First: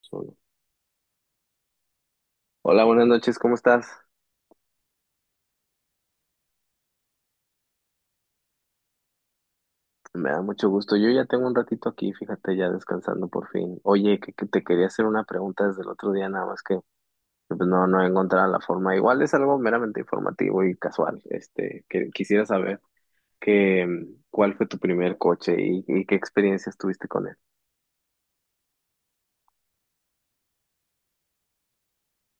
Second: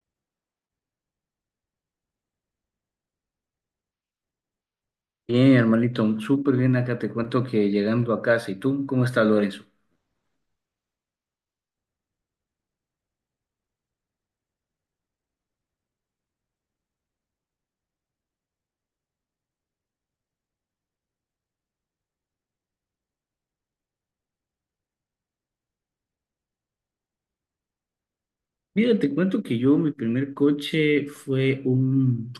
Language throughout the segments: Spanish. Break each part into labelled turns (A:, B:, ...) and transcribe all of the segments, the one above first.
A: Solo. Hola, buenas noches, ¿cómo estás?
B: Bien, hermanito, súper bien acá. Te cuento que llegando a casa. ¿Y tú cómo estás, Lorenzo?
A: Me da mucho gusto. Yo ya tengo un ratito aquí, fíjate, ya descansando por fin. Oye, que te quería hacer una pregunta desde el otro día, nada más que, pues, no he encontrado la forma. Igual es algo meramente informativo y casual. Este, que quisiera saber que cuál fue tu primer coche y qué experiencias tuviste con él.
B: Mira, te cuento que yo, mi primer coche fue un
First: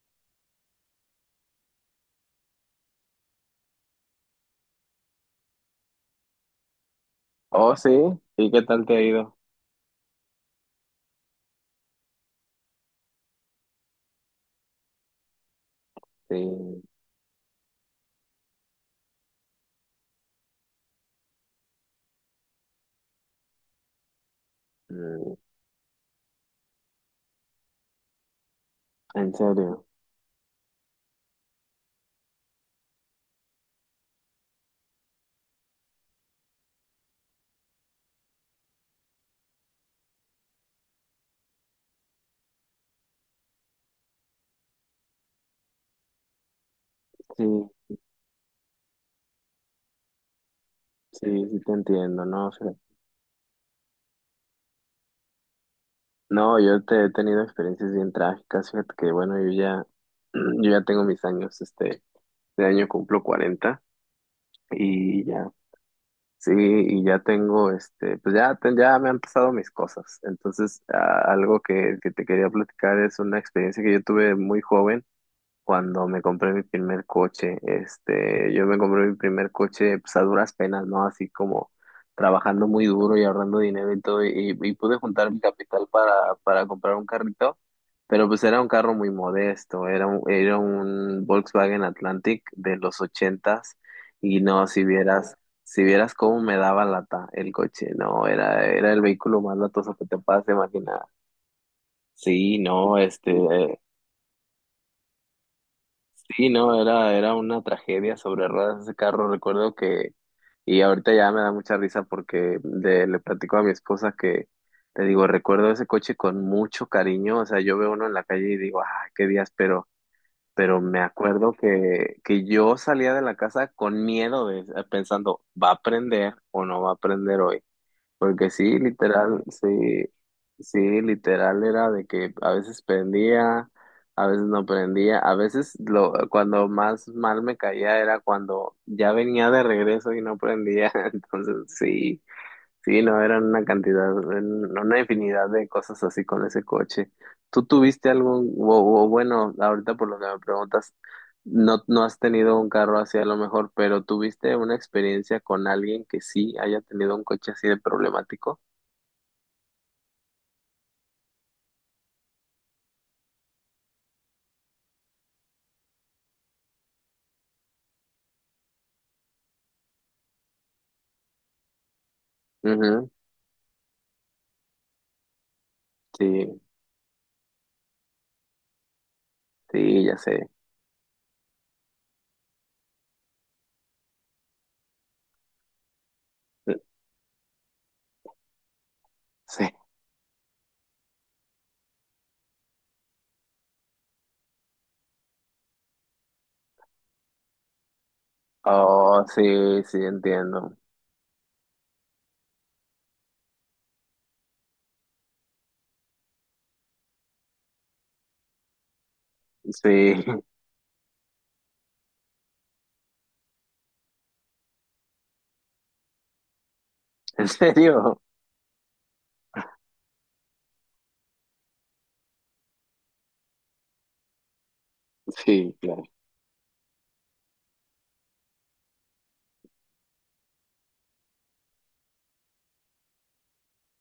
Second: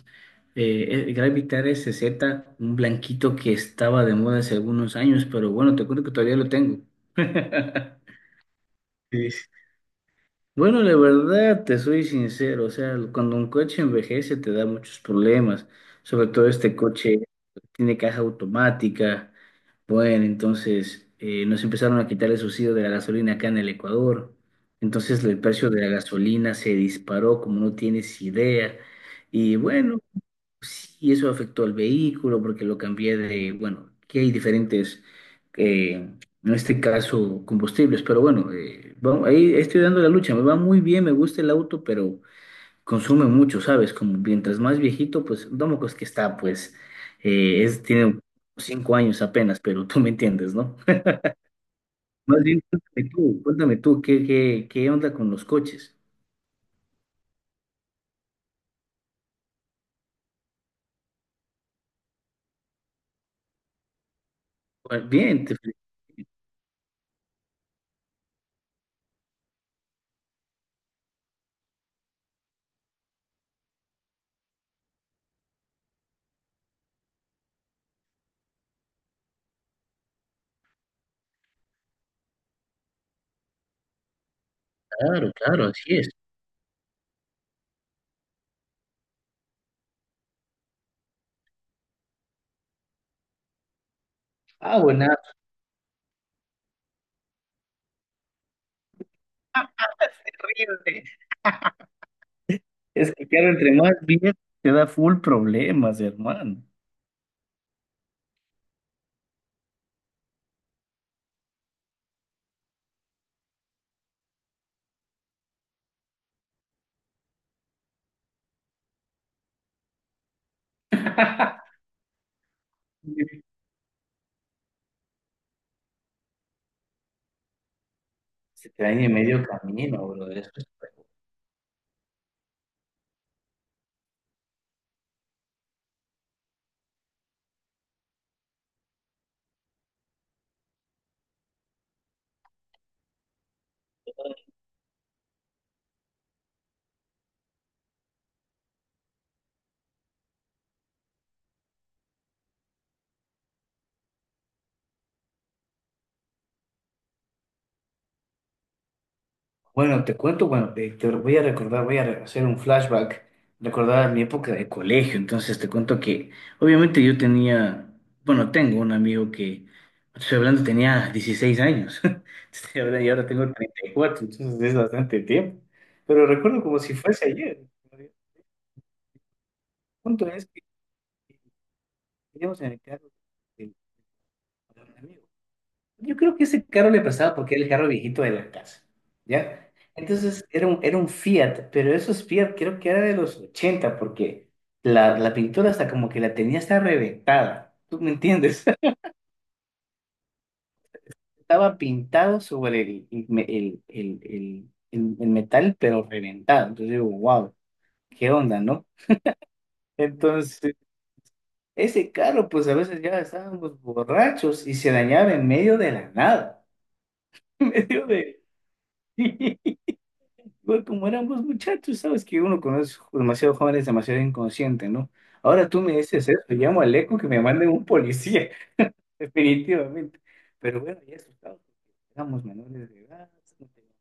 B: Gravitar SZ, un blanquito que estaba de moda hace algunos años, pero bueno, te cuento que todavía lo tengo.
A: Oh, sí, ¿y qué tal te ha
B: Sí.
A: ido?
B: Bueno, la verdad, te soy sincero, o sea, cuando un coche envejece te da muchos problemas, sobre
A: Sí,
B: todo este coche tiene caja automática, bueno, entonces nos empezaron a quitar el subsidio de la gasolina acá en el Ecuador, entonces
A: mm,
B: el precio de la gasolina se disparó como no tienes idea,
A: en
B: y
A: serio.
B: bueno, sí, eso afectó al vehículo porque lo cambié de, bueno, que hay diferentes, eh, en este caso, combustibles, pero bueno, vamos, ahí estoy dando la lucha, me va muy bien, me gusta el auto, pero consume mucho, ¿sabes? Como mientras más viejito, pues, Domocos que está, pues,
A: Sí,
B: tiene 5 años apenas, pero tú me entiendes, ¿no?
A: sí, sí te entiendo,
B: Más
A: ¿no?
B: bien, cuéntame tú, ¿qué onda con los coches?
A: No, yo te he tenido experiencias bien trágicas, fíjate que bueno, yo ya, yo ya tengo mis años, este, de año cumplo 40
B: Pues,
A: y
B: bien,
A: ya,
B: te felicito.
A: sí, y ya tengo, este, pues ya, ya me han pasado mis cosas. Entonces, algo que te quería platicar es una experiencia que yo tuve muy joven cuando me compré mi primer coche. Este, yo me compré mi primer coche, pues a duras penas, ¿no? Así como trabajando muy duro y ahorrando dinero y todo, y pude juntar
B: Claro,
A: mi
B: claro,
A: capital
B: así es.
A: para comprar un carrito. Pero pues era un carro muy modesto, era un Volkswagen Atlantic de los 80 y no,
B: Ah,
A: si
B: buena,
A: vieras, si vieras cómo me daba lata el coche, no, era, era el vehículo más latoso que te puedas imaginar.
B: terrible.
A: Sí, no,
B: Es que,
A: este,
B: claro, entre más bien te da full problemas,
A: sí,
B: hermano.
A: no, era, era una tragedia sobre ruedas ese carro, recuerdo que, y ahorita ya me da mucha risa porque le platico a mi esposa que, te digo, recuerdo ese coche con mucho cariño, o sea, yo veo uno en la calle y digo, ah, qué días, pero me acuerdo que yo salía de la casa con miedo, pensando, ¿va a aprender o no va a aprender hoy? Porque
B: Se
A: sí,
B: te daña en medio
A: literal, sí,
B: camino, brother.
A: sí, literal era de que a veces prendía, a veces no prendía, a veces lo, cuando más mal me caía era cuando ya venía de regreso y no prendía, entonces sí. Sí, no, eran una cantidad, una infinidad de cosas así con ese coche. ¿Tú tuviste algún, o bueno, ahorita por lo que me preguntas, no, no has tenido un carro así a lo mejor, pero tuviste una experiencia con alguien que sí haya tenido un coche así de problemático?
B: Bueno, te cuento, bueno, te voy a recordar, voy a hacer un flashback, recordar mi época de colegio. Entonces te cuento que, obviamente yo tenía, bueno, tengo un amigo que, estoy hablando, tenía 16 años. Estoy hablando y
A: Ujú,
B: ahora tengo 34 entonces es bastante tiempo. Pero
A: sí,
B: recuerdo como si fuese ayer. El
A: sí, ya
B: punto es
A: sé.
B: que teníamos en el carro el- yo creo que ese carro le prestaba porque era el carro viejito de la casa,
A: Sí.
B: ¿ya? Entonces era un Fiat, pero esos Fiat creo que era de los 80 porque la pintura hasta como que la tenía hasta reventada, ¿tú me entiendes?
A: Oh, sí, sí, entiendo.
B: Estaba pintado sobre el, me- el metal, pero reventado. Entonces digo, wow, ¿qué onda, no?
A: Sí,
B: Entonces, ese carro, pues a veces ya estábamos borrachos y se dañaba en medio de la nada,
A: en
B: en medio
A: serio.
B: de... Bueno, como éramos muchachos, sabes que uno conoce demasiado jóvenes, demasiado inconsciente, ¿no? Ahora
A: Sí,
B: tú me
A: claro.
B: dices eso, llamo al eco que me manden un policía. Definitivamente. Pero bueno, ya asustados, porque éramos menores de edad, no teníamos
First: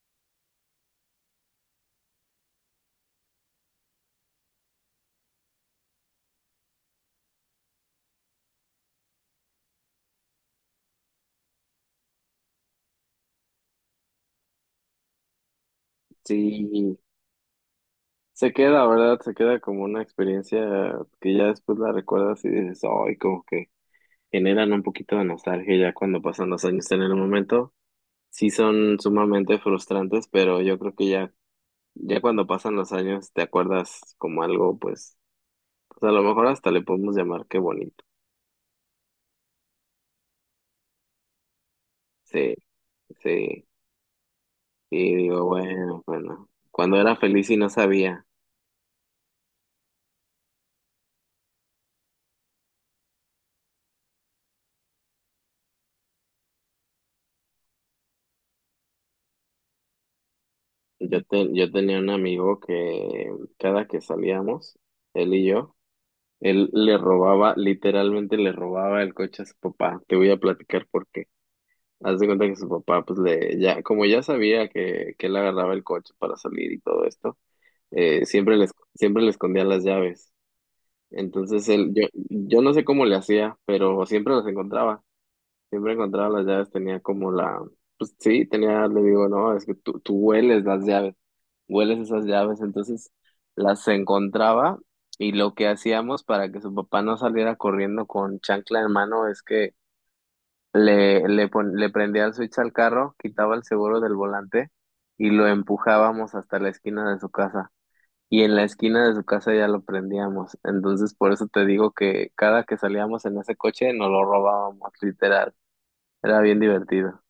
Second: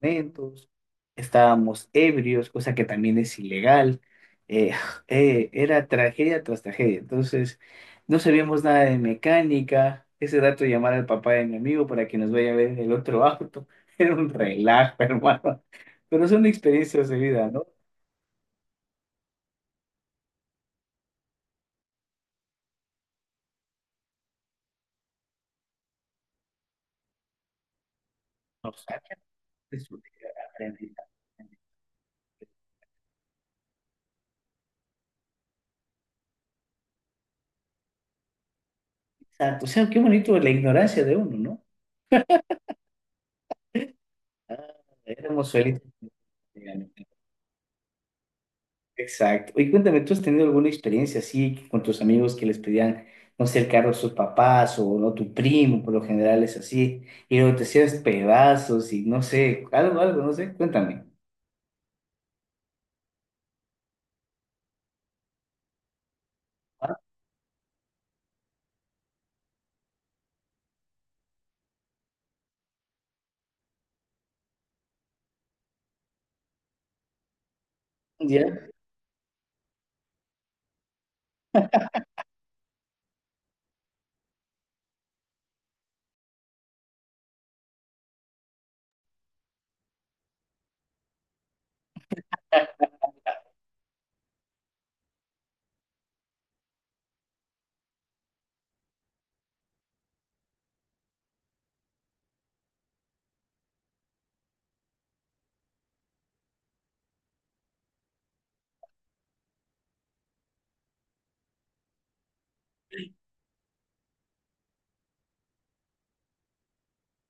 B: documentos, estábamos ebrios, cosa que también es ilegal. Eh, era tragedia tras tragedia. Entonces, no sabíamos nada de mecánica. Ese dato llamar al papá de mi amigo para que nos vaya a ver el otro auto. Era un relajo, hermano. Pero son
A: Sí,
B: experiencias de vida, ¿no?
A: se queda, ¿verdad? Se queda como una experiencia que ya después la recuerdas y dices, ay, como que generan un poquito de nostalgia ya cuando pasan los años en el momento. Sí
B: Nos
A: son
B: sacan
A: sumamente
B: de su-
A: frustrantes, pero yo
B: aprender.
A: creo que ya, ya cuando pasan los años te acuerdas como algo, pues, pues a lo mejor hasta le podemos llamar qué bonito.
B: Exacto. O sea, qué bonito la ignorancia de uno, ¿no?
A: Sí, sí,
B: Ah,
A: y digo,
B: éramos suelitos.
A: bueno, bueno, cuando era feliz y no sabía,
B: Exacto. Oye, cuéntame, ¿tú has tenido alguna experiencia así que con tus amigos que les pedían, no sé, el carro a sus papás o no tu primo, por lo general es así, y luego te hacías pedazos y no sé, algo, algo, no sé, cuéntame.
A: yo, yo tenía un amigo que cada que salíamos, él y yo, él
B: Ah,
A: le robaba, literalmente le robaba el coche a su papá. Te voy a platicar por qué. Haz de cuenta que su papá, pues le, ya, como ya sabía que él agarraba el coche para salir y todo esto, siempre le,
B: ¿ya?
A: siempre le escondía las llaves. Entonces él, yo no sé cómo le hacía, pero siempre las encontraba. Siempre encontraba las llaves, tenía como la, pues sí, tenía, le digo, no, es que tú hueles las llaves, hueles esas llaves, entonces las encontraba y lo que hacíamos para que su papá no saliera corriendo con chancla en mano es que le prendía el switch al carro, quitaba el seguro del volante y lo empujábamos hasta la esquina de su casa. Y en la esquina de su casa ya lo prendíamos. Entonces, por eso te digo que cada que salíamos en ese coche nos lo robábamos, literal. Era bien divertido.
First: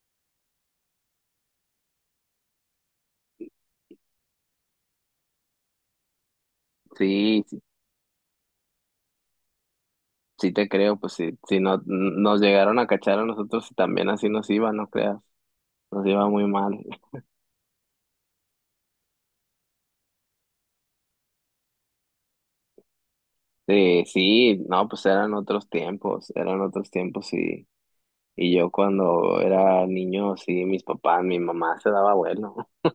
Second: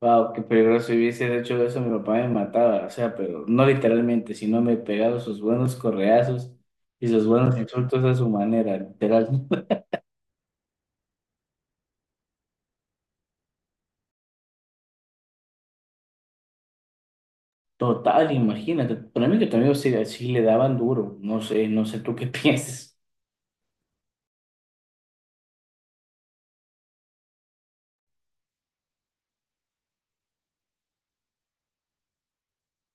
B: Wow, qué peligroso. Si hubiese hecho eso, mi papá me mataba. O sea, pero no literalmente, sino me pegaba sus buenos correazos y sus
A: Sí,
B: buenos
A: sí,
B: insultos a su manera, literal.
A: sí te creo, pues sí, si no, nos llegaron a cachar a nosotros y también así nos iba, no creas, nos iba muy mal.
B: Total, imagínate. Para mí que también sí, sí le daban duro. No sé, no sé tú qué piensas.
A: Sí, sí, no, pues eran otros tiempos y yo cuando era niño, sí, mis papás, mi mamá se daba vuelo.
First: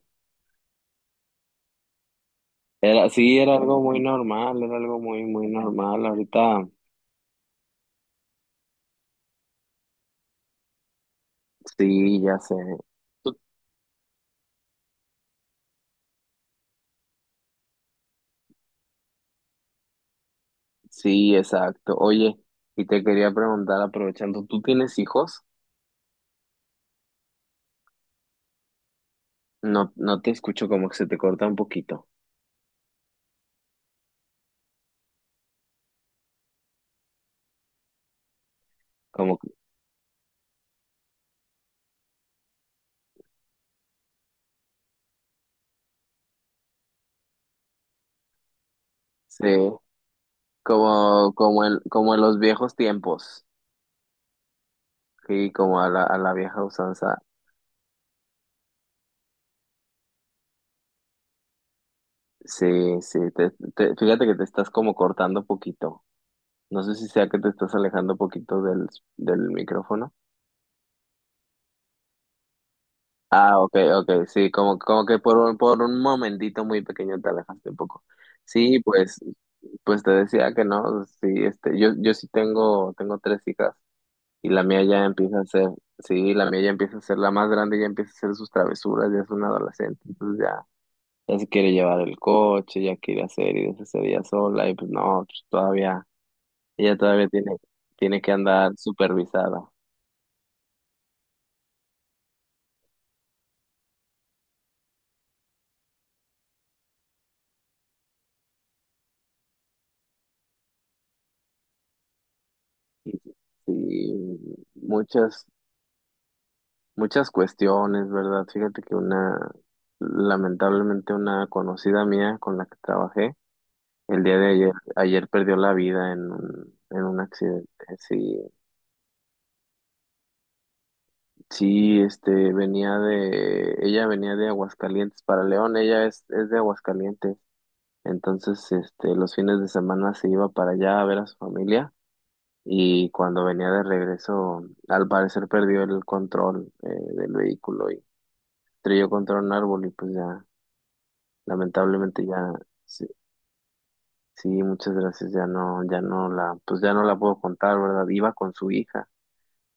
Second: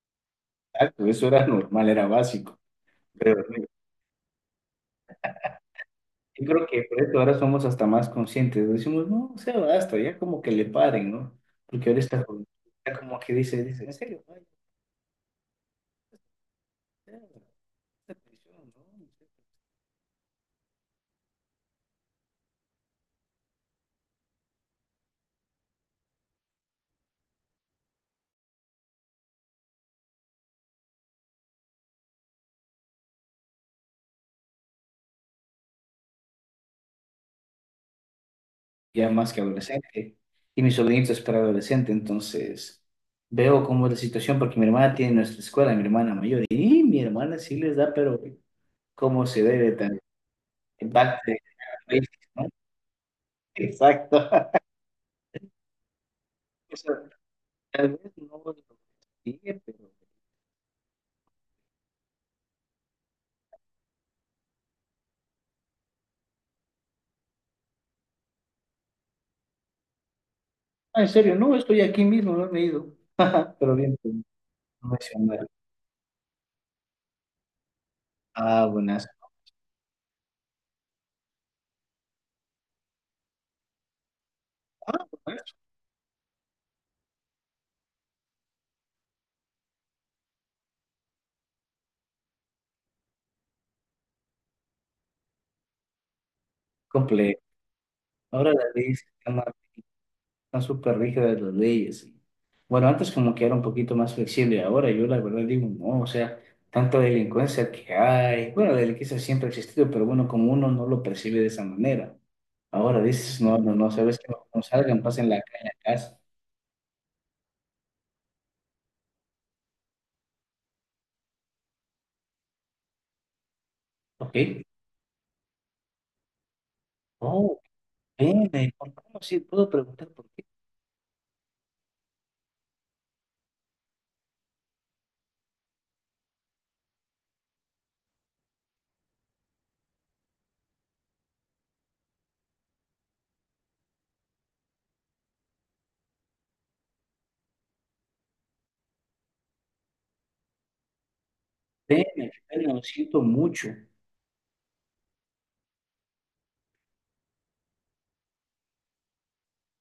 B: Exacto, eso era normal, era básico.
A: Era, sí,
B: Pero
A: era
B: mira,
A: algo muy normal, era algo muy, muy normal.
B: yo
A: Ahorita,
B: creo que por eso ahora somos hasta más conscientes. Decimos, no, o sea, basta, ya como que le paren, ¿no? Porque ahora
A: sí, ya sé.
B: está como que
A: Tú-
B: dice, en serio, ay, ya, esta prisión, ¿no?
A: sí, exacto. Oye, y te quería preguntar, aprovechando, ¿tú tienes hijos? No, no te escucho como que se te corta un poquito.
B: Ya más
A: Como
B: que
A: que-
B: adolescente. Y mi sobrinito es adolescente, entonces veo cómo es la situación, porque mi hermana tiene nuestra escuela, mi hermana mayor, y mi hermana sí les da, pero cómo se debe
A: sí,
B: también. Basta,
A: como, como en, como en los
B: ¿no?
A: viejos tiempos.
B: Exacto.
A: Sí, como a la vieja
B: O sea,
A: usanza.
B: tal vez no lo sigue, pero...
A: Sí, sí, fíjate que te estás como cortando poquito. No sé si sea que te estás alejando poquito del micrófono.
B: Ah, en serio, no, estoy aquí mismo, no me he ido.
A: Ah,
B: Pero
A: ok,
B: bien, pues,
A: ok, sí, como,
B: no
A: como que
B: mencionar.
A: por un momentito muy pequeño te alejaste un poco.
B: Ah,
A: Sí,
B: buenas.
A: pues, pues te decía que no, sí, este, yo sí tengo, tengo tres hijas. Y la mía
B: Ah,
A: ya empieza a
B: buenas.
A: ser, sí, la mía ya empieza a ser la más grande, ya empieza a hacer sus travesuras, ya es una adolescente, entonces ya, ya se quiere llevar el coche, ya quiere hacer y deshacer ella sola, y pues no, pues todavía, ella todavía
B: Completo.
A: tiene, tiene que
B: Ahora la
A: andar
B: ley se llama
A: supervisada.
B: están súper rígidas las leyes. Bueno, antes como que era un poquito más flexible, ahora yo la verdad digo, no, o sea, tanta delincuencia que hay, bueno, la delincuencia siempre ha existido, pero bueno, como uno no lo percibe de esa manera, ahora
A: Y,
B: dices, no, no, no, sabes
A: y
B: que no salgan, pasen la
A: muchas,
B: calle a casa,
A: muchas cuestiones, ¿verdad? Fíjate que una, lamentablemente una conocida mía con la que trabajé, el día de
B: ¿ok?
A: ayer, ayer perdió la vida en un
B: Oh,
A: accidente, sí.
B: pene, ¿por qué no? Sí, puedo preguntar por qué,
A: Sí, este, ella venía de Aguascalientes para León, ella es de Aguascalientes, entonces, este, los fines de semana se iba para allá a ver a su familia y cuando venía de regreso, al parecer perdió el control del vehículo y estrelló contra un árbol y pues ya, lamentablemente
B: pene,
A: ya,
B: pene, lo
A: sí,
B: siento mucho,
A: sí, muchas gracias, ya no, ya no la, pues ya no la puedo contar, ¿verdad? Iba con su hija,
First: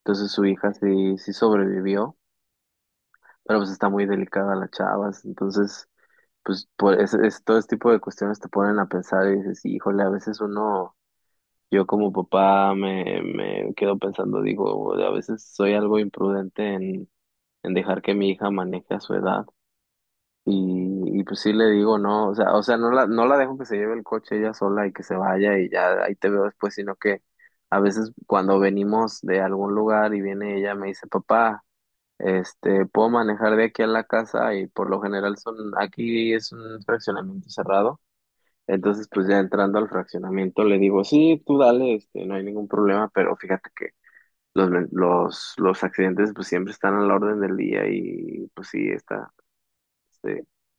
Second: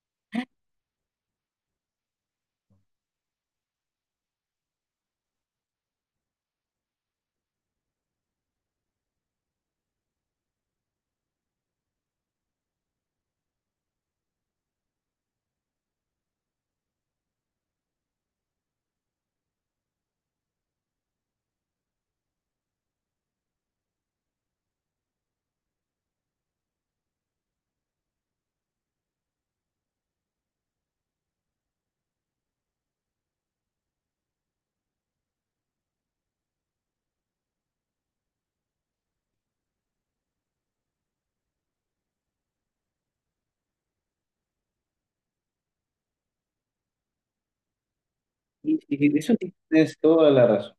A: entonces su hija sí, sí sobrevivió, pero pues está muy delicada la chava, entonces pues por todo este tipo de cuestiones te ponen a pensar y dices, híjole, a veces uno, yo como papá me quedo pensando, digo, a veces soy algo imprudente en dejar que mi hija maneje a su edad. Y pues sí le digo, no, o sea, no la dejo que se lleve el coche ella sola y que se vaya y ya ahí te veo después, sino que a veces cuando venimos de algún lugar y viene ella, me dice, papá, este, puedo manejar de aquí a la casa y por lo general son, aquí es un fraccionamiento cerrado. Entonces, pues ya entrando al fraccionamiento, le digo, sí, tú dale, este, no hay ningún problema, pero fíjate que los accidentes pues siempre están a la orden del día y pues
B: y,
A: sí,
B: y
A: está,
B: eso tienes toda
A: este,
B: la razón,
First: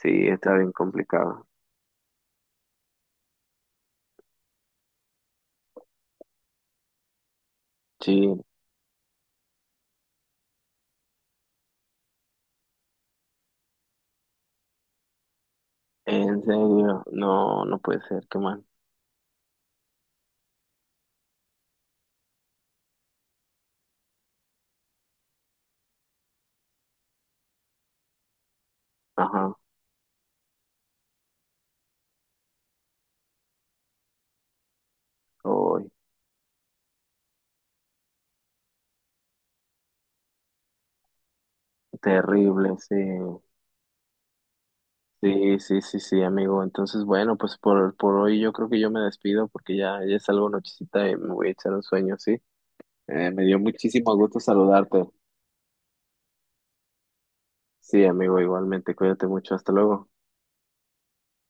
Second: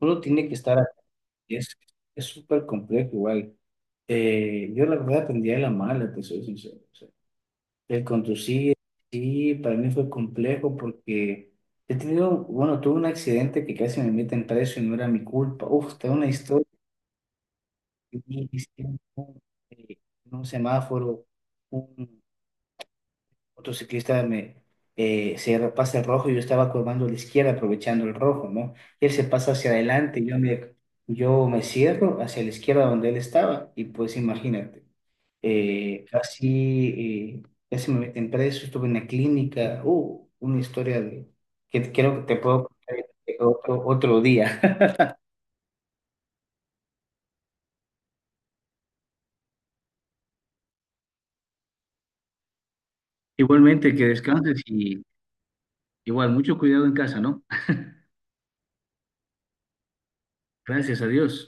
B: uno tiene que
A: está bien
B: estar
A: complicado.
B: Es, es súper complejo igual. Yo la verdad aprendí a la mala, te soy sincero. O sea, el
A: Sí,
B: conducir, sí, para mí fue complejo porque he tenido, bueno, tuve un accidente que casi me meten preso y no era mi culpa. Uf, tengo una
A: en
B: historia.
A: serio, no, no puede
B: Que
A: ser, qué
B: me
A: mal.
B: hicieron, eh, en un semáforo, otro ciclista me, se pasa el rojo y yo estaba curvando a la izquierda aprovechando el rojo, ¿no? Él se pasa
A: Ajá,
B: hacia adelante, yo me cierro hacia la izquierda donde él estaba y pues imagínate,
A: hoy,
B: eh, casi, eh, casi me meten preso, estuve en la clínica, una historia de, que creo que te puedo
A: terrible, sí.
B: contar otro día.
A: Sí, sí, sí, sí, amigo. Entonces, bueno, pues por hoy yo creo que yo me despido porque ya, ya es algo nochecita y me voy a echar un sueño, ¿sí? Me dio
B: Igualmente, que
A: muchísimo gusto
B: descanses
A: saludarte.
B: y igual, mucho cuidado en casa, ¿no?
A: Sí, amigo, igualmente, cuídate mucho, hasta luego.
B: Gracias a Dios.